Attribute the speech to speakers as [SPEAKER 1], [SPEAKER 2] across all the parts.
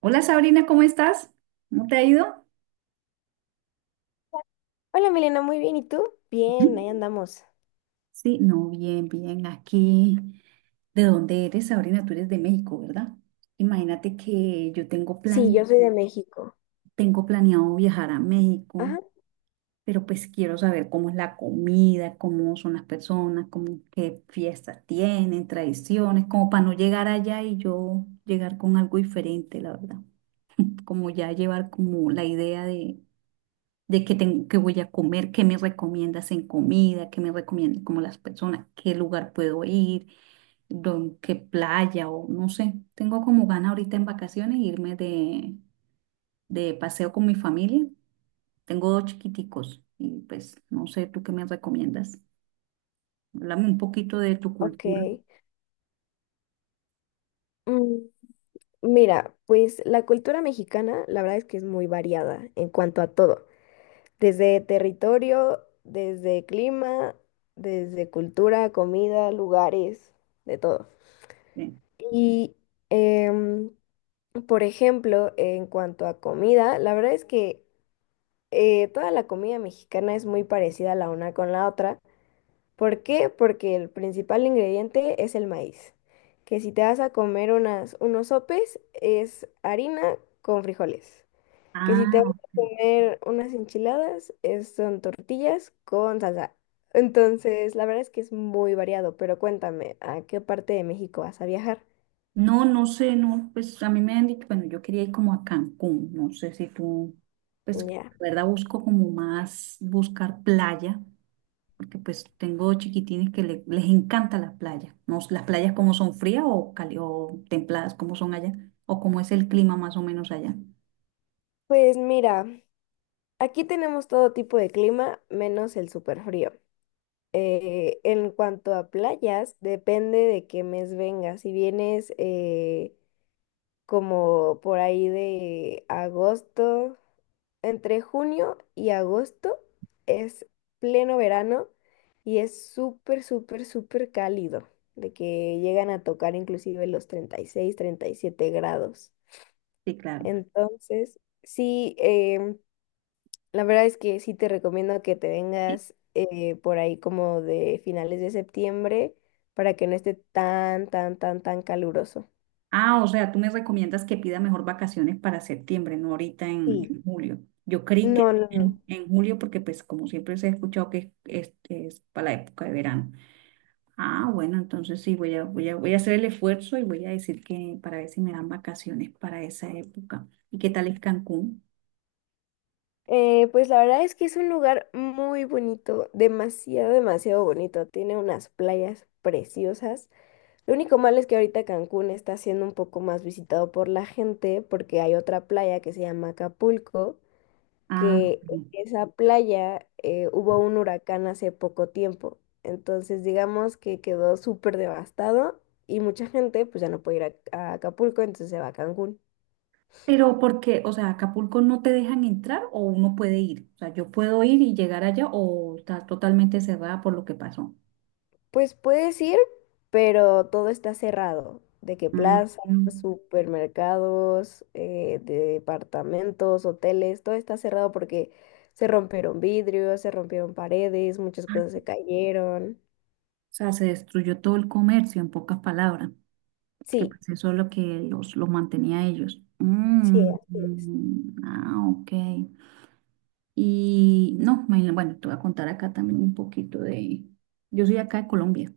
[SPEAKER 1] Hola Sabrina, ¿cómo estás? ¿Cómo te ha ido?
[SPEAKER 2] Hola Milena, muy bien. ¿Y tú? Bien,
[SPEAKER 1] Ujú.
[SPEAKER 2] ahí andamos.
[SPEAKER 1] Sí, no, bien, bien, aquí. ¿De dónde eres, Sabrina? Tú eres de México, ¿verdad? Imagínate que yo tengo
[SPEAKER 2] Sí,
[SPEAKER 1] plan,
[SPEAKER 2] yo soy de México.
[SPEAKER 1] tengo planeado viajar a México,
[SPEAKER 2] Ajá,
[SPEAKER 1] pero pues quiero saber cómo es la comida, cómo son las personas, cómo, qué fiestas tienen, tradiciones, como para no llegar allá y yo llegar con algo diferente, la verdad. Como ya llevar como la idea de qué, qué voy a comer, qué me recomiendas en comida, qué me recomiendan como las personas, qué lugar puedo ir, qué playa o no sé. Tengo como gana ahorita en vacaciones irme de paseo con mi familia. Tengo dos chiquiticos y pues no sé, ¿tú qué me recomiendas? Háblame un poquito de tu
[SPEAKER 2] ok.
[SPEAKER 1] cultura.
[SPEAKER 2] Mm, Mira, pues la cultura mexicana, la verdad es que es muy variada en cuanto a todo, desde territorio, desde clima, desde cultura, comida, lugares, de todo.
[SPEAKER 1] Sí.
[SPEAKER 2] Y, em, por ejemplo, en cuanto a comida, la verdad es que toda la comida mexicana es muy parecida la una con la otra. ¿Por qué? Porque el principal ingrediente es el maíz, que si te vas a comer unas, unos sopes es harina con frijoles, que si te
[SPEAKER 1] Ah,
[SPEAKER 2] vas a
[SPEAKER 1] ok.
[SPEAKER 2] comer unas enchiladas son tortillas con salsa. Entonces, la verdad es que es muy variado, pero cuéntame, ¿a qué parte de México vas a viajar?
[SPEAKER 1] No, no sé, no, pues a mí me han dicho, bueno, yo quería ir como a Cancún, no sé si tú, pues,
[SPEAKER 2] Ya.
[SPEAKER 1] la verdad busco como más, buscar playa, porque pues tengo chiquitines que les encanta las playas. No, las playas como son frías o, o templadas, como son allá, o cómo es el clima más o menos allá.
[SPEAKER 2] Pues mira, aquí tenemos todo tipo de clima menos el súper frío. En cuanto a playas, depende de qué mes vengas. Si vienes como por ahí de agosto, entre junio y agosto es pleno verano y es súper, súper, súper cálido, de que llegan a tocar inclusive los 30 36 37 grados.
[SPEAKER 1] Sí, claro.
[SPEAKER 2] Entonces, sí, la verdad es que sí te recomiendo que te
[SPEAKER 1] Sí.
[SPEAKER 2] vengas por ahí como de finales de septiembre para que no esté tan, tan, tan, tan caluroso.
[SPEAKER 1] Ah, o sea, tú me recomiendas que pida mejor vacaciones para septiembre, no ahorita
[SPEAKER 2] Sí.
[SPEAKER 1] en julio. Yo creí que
[SPEAKER 2] No, no, no.
[SPEAKER 1] en julio, porque pues como siempre se ha escuchado que es, es para la época de verano. Ah, bueno, entonces sí, voy a hacer el esfuerzo y voy a decir que para ver si me dan vacaciones para esa época. ¿Y qué tal es Cancún?
[SPEAKER 2] Pues la verdad es que es un lugar muy bonito, demasiado, demasiado bonito. Tiene unas playas preciosas. Lo único malo es que ahorita Cancún está siendo un poco más visitado por la gente porque hay otra playa que se llama Acapulco
[SPEAKER 1] Ah,
[SPEAKER 2] que en esa playa hubo un huracán hace poco tiempo. Entonces, digamos que quedó súper devastado y mucha gente pues ya no puede ir a Acapulco, entonces se va a Cancún.
[SPEAKER 1] pero porque, o sea, Acapulco no te dejan entrar o uno puede ir. O sea, yo puedo ir y llegar allá o está totalmente cerrada por lo que pasó.
[SPEAKER 2] Pues puedes ir, pero todo está cerrado, de que
[SPEAKER 1] Mm,
[SPEAKER 2] plazas,
[SPEAKER 1] mm.
[SPEAKER 2] supermercados, departamentos, hoteles, todo está cerrado porque se rompieron vidrios, se rompieron paredes, muchas cosas se cayeron.
[SPEAKER 1] O sea, se destruyó todo el comercio, en pocas palabras, que
[SPEAKER 2] Sí,
[SPEAKER 1] pues eso es lo que los mantenía a ellos.
[SPEAKER 2] sí,
[SPEAKER 1] Mm,
[SPEAKER 2] así es.
[SPEAKER 1] mm, ah, ok. Y no, imagina- bueno, te voy a contar acá también un poquito de... Yo soy acá de Colombia.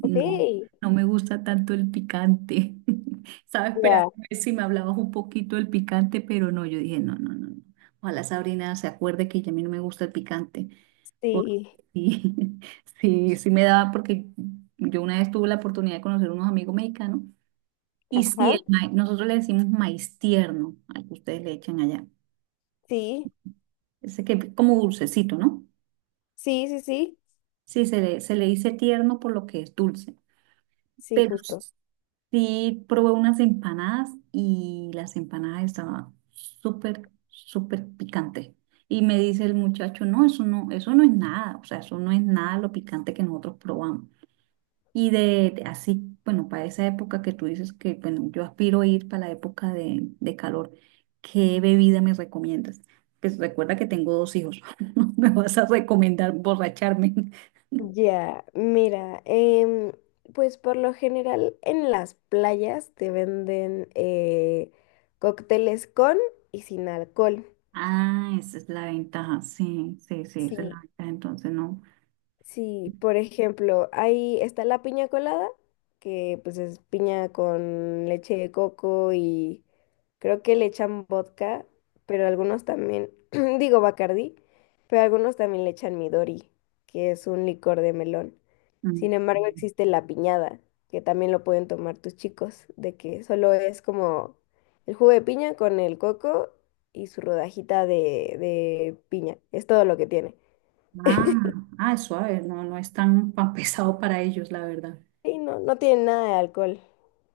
[SPEAKER 2] Ok,
[SPEAKER 1] no me gusta tanto el picante. Estaba
[SPEAKER 2] ya.
[SPEAKER 1] esperando a ver si me hablabas un poquito del picante, pero no, yo dije, no, no, no. no. Ojalá Sabrina se acuerde que a mí no me gusta el picante. Porque
[SPEAKER 2] Sí,
[SPEAKER 1] sí, sí, sí me daba, porque yo una vez tuve la oportunidad de conocer unos amigos mexicanos. Y sí,
[SPEAKER 2] ajá,
[SPEAKER 1] el maíz, nosotros le decimos maíz tierno al que ustedes le echan allá.
[SPEAKER 2] sí,
[SPEAKER 1] Ese que es como dulcecito, ¿no?
[SPEAKER 2] sí, sí, sí,
[SPEAKER 1] Sí, se le dice tierno por lo que es dulce.
[SPEAKER 2] sí,
[SPEAKER 1] Pero
[SPEAKER 2] justo.
[SPEAKER 1] sí, probé unas empanadas y las empanadas estaban súper, súper picante. Y me dice el muchacho, no, eso no, eso no es nada, o sea, eso no es nada lo picante que nosotros probamos. Y de así, bueno, para esa época que tú dices que, bueno, yo aspiro a ir para la época de calor, ¿qué bebida me recomiendas? Pues recuerda que tengo dos hijos, no me vas a recomendar borracharme.
[SPEAKER 2] Ya, mira, pues por lo general en las playas te venden cócteles con y sin alcohol.
[SPEAKER 1] Ah, esa es la ventaja, sí, sí, sí, esa es
[SPEAKER 2] Sí,
[SPEAKER 1] la ventaja, entonces no.
[SPEAKER 2] sí, por ejemplo, ahí está la piña colada, que pues es piña con leche de coco y creo que le echan vodka, pero algunos también, digo Bacardí, pero algunos también le echan Midori, que es un licor de melón. Sin embargo,
[SPEAKER 1] Mm.
[SPEAKER 2] existe la piñada, que también lo pueden tomar tus chicos, de que solo es como el jugo de piña con el coco y su rodajita de piña. Es todo lo que tiene.
[SPEAKER 1] Ah, ah, es suave, no, no es tan, tan pesado para ellos, la verdad.
[SPEAKER 2] Y no, no tiene nada de alcohol.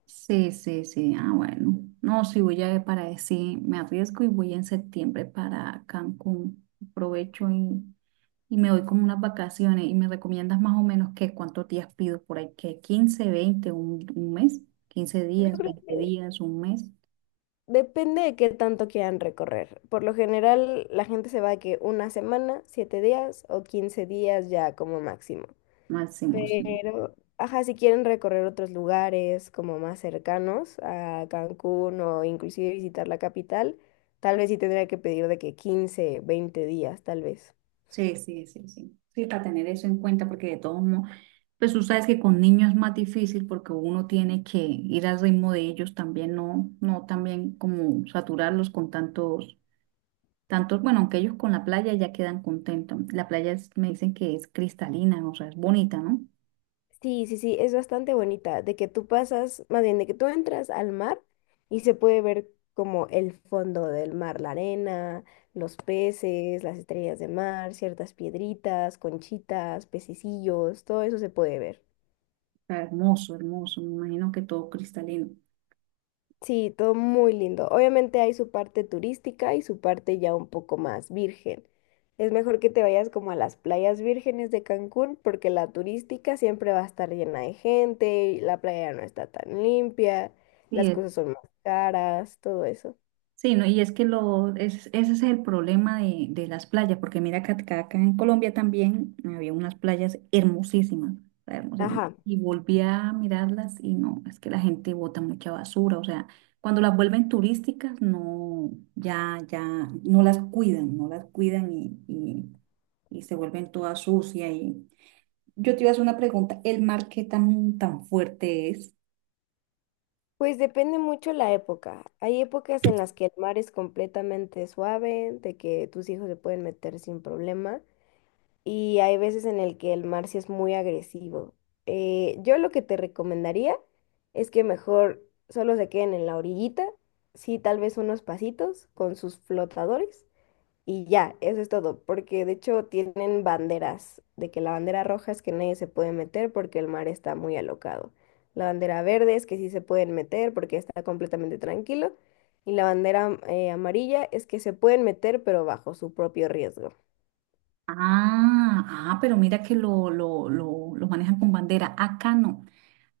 [SPEAKER 1] Sí, sí, sí, ah, bueno. No, sí, voy a ver para ver si me arriesgo y voy en septiembre para Cancún. Aprovecho y me doy como unas vacaciones. ¿Y me recomiendas más o menos qué? ¿Cuántos días pido por ahí? ¿Qué? ¿Quince, 20, un mes? ¿Quince
[SPEAKER 2] Yo
[SPEAKER 1] días,
[SPEAKER 2] creo,
[SPEAKER 1] 20 días, un mes?
[SPEAKER 2] depende de qué tanto quieran recorrer. Por lo general, la gente se va de que una semana, 7 días o 15 días ya como máximo.
[SPEAKER 1] Máximo, sí.
[SPEAKER 2] Pero, ajá, si quieren recorrer otros lugares como más cercanos a Cancún o inclusive visitar la capital, tal vez sí tendría que pedir de que 15, 20 días, tal vez.
[SPEAKER 1] Sí, sí, sí, sí. Sí, para tener eso en cuenta, porque de todos modos. Pues tú sabes que con niños es más difícil porque uno tiene que ir al ritmo de ellos también, no, no también como saturarlos con tantos, tantos, bueno, aunque ellos con la playa ya quedan contentos. La playa es- me dicen que es cristalina, o sea, es bonita, ¿no? O
[SPEAKER 2] Sí, sí, sí, es bastante bonita, de que tú pasas, más bien de que tú entras al mar y se puede ver como el fondo del mar, la arena, los peces, las estrellas de mar, ciertas piedritas, conchitas, pececillos, todo eso se puede ver.
[SPEAKER 1] sea, hermoso, hermoso, me imagino que todo cristalino.
[SPEAKER 2] Sí, todo muy lindo. Obviamente hay su parte turística y su parte ya un poco más virgen. Es mejor que te vayas como a las playas vírgenes de Cancún porque la turística siempre va a estar llena de gente, y la playa no está tan limpia, las cosas son más caras, todo eso.
[SPEAKER 1] Sí, no, y es que lo, es, ese es el problema de las playas, porque mira que acá, acá en Colombia también había unas playas hermosísimas, o sea, hermosísimas.
[SPEAKER 2] Ajá.
[SPEAKER 1] Y volví a mirarlas y no, es que la gente bota mucha basura, o sea, cuando las vuelven turísticas, no, ya, ya, no las cuidan, no las cuidan y se vuelven todas sucias. Y... Yo te iba a hacer una pregunta, ¿el mar qué tan, tan fuerte es?
[SPEAKER 2] Pues depende mucho la época. Hay épocas en las que el mar es completamente suave, de que tus hijos se pueden meter sin problema. Y hay veces en el que el mar sí es muy agresivo. Yo lo que te recomendaría es que mejor solo se queden en la orillita, sí, tal vez unos pasitos con sus flotadores y ya, eso es todo, porque de hecho tienen banderas, de que la bandera roja es que nadie se puede meter porque el mar está muy alocado. La bandera verde es que sí se pueden meter porque está completamente tranquilo. Y la bandera amarilla es que se pueden meter, pero bajo su propio riesgo.
[SPEAKER 1] Ah, ah, pero mira que lo manejan con bandera. Acá no.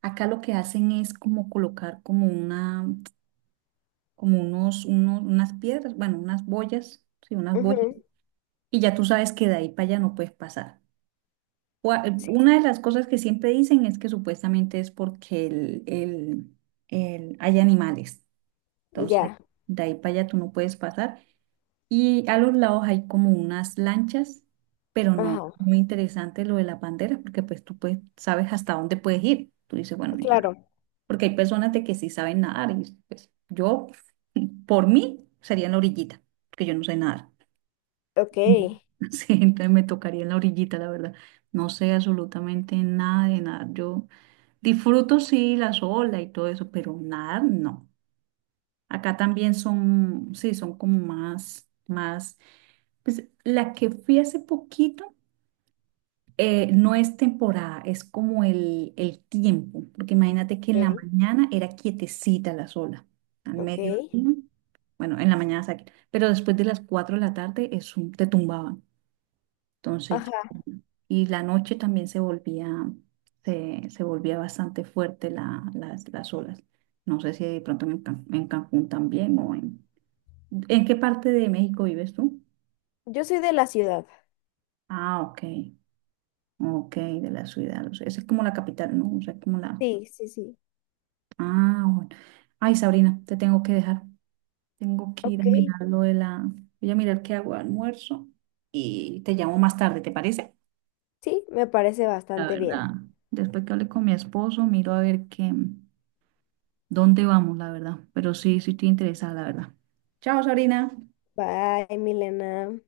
[SPEAKER 1] Acá lo que hacen es como colocar como una, como unas piedras, bueno, unas boyas, sí, unas boyas,
[SPEAKER 2] Ujú,
[SPEAKER 1] y ya tú sabes que de ahí para allá no puedes pasar. O
[SPEAKER 2] sí.
[SPEAKER 1] una de las cosas que siempre dicen es que supuestamente es porque hay animales. Entonces,
[SPEAKER 2] Ya.
[SPEAKER 1] de ahí para allá tú no puedes pasar. Y a los lados hay como unas lanchas, pero mm, no,
[SPEAKER 2] Ajá,
[SPEAKER 1] muy interesante lo de las banderas, porque pues tú pues, sabes hasta dónde puedes ir. Tú dices, bueno, ya,
[SPEAKER 2] claro.
[SPEAKER 1] porque hay personas de que sí saben nadar y pues yo, por mí, sería en la orillita, porque yo no sé nadar.
[SPEAKER 2] Ok,
[SPEAKER 1] Mm. Sí, entonces me tocaría en la orillita, la verdad. No sé absolutamente nada de nadar. Yo disfruto sí las olas y todo eso, pero nadar no. Acá también son, sí, son como más, más pues la que fui hace poquito no es temporada, es como el tiempo, porque imagínate que en la
[SPEAKER 2] ok,
[SPEAKER 1] mañana era quietecita la sola, al
[SPEAKER 2] ok.
[SPEAKER 1] mediodía, bueno, en la mañana saqué, pero después de las 4 de la tarde es te tumbaban, entonces,
[SPEAKER 2] Ajá,
[SPEAKER 1] y la noche también se volvía, se volvía bastante fuerte la, las olas. No sé si de pronto en, en Cancún también o en... ¿En qué parte de México vives tú?
[SPEAKER 2] yo soy de la ciudad.
[SPEAKER 1] Ah, ok. Ok, de la ciudad. O sea, esa es como la capital, ¿no? O sea, como la...
[SPEAKER 2] Sí, sí, sí.
[SPEAKER 1] Ah, bueno. Ay, Sabrina, te tengo que dejar. Tengo que ir a
[SPEAKER 2] Ok,
[SPEAKER 1] mirar lo de la... Voy a mirar qué hago de almuerzo y te llamo más tarde, ¿te parece?
[SPEAKER 2] sí, me parece
[SPEAKER 1] La
[SPEAKER 2] bastante bien.
[SPEAKER 1] verdad. Después que hable con mi esposo, miro a ver qué... ¿Dónde vamos, la verdad? Pero sí, sí estoy interesada, la verdad. Chao, Sabrina.
[SPEAKER 2] Bye, Milena.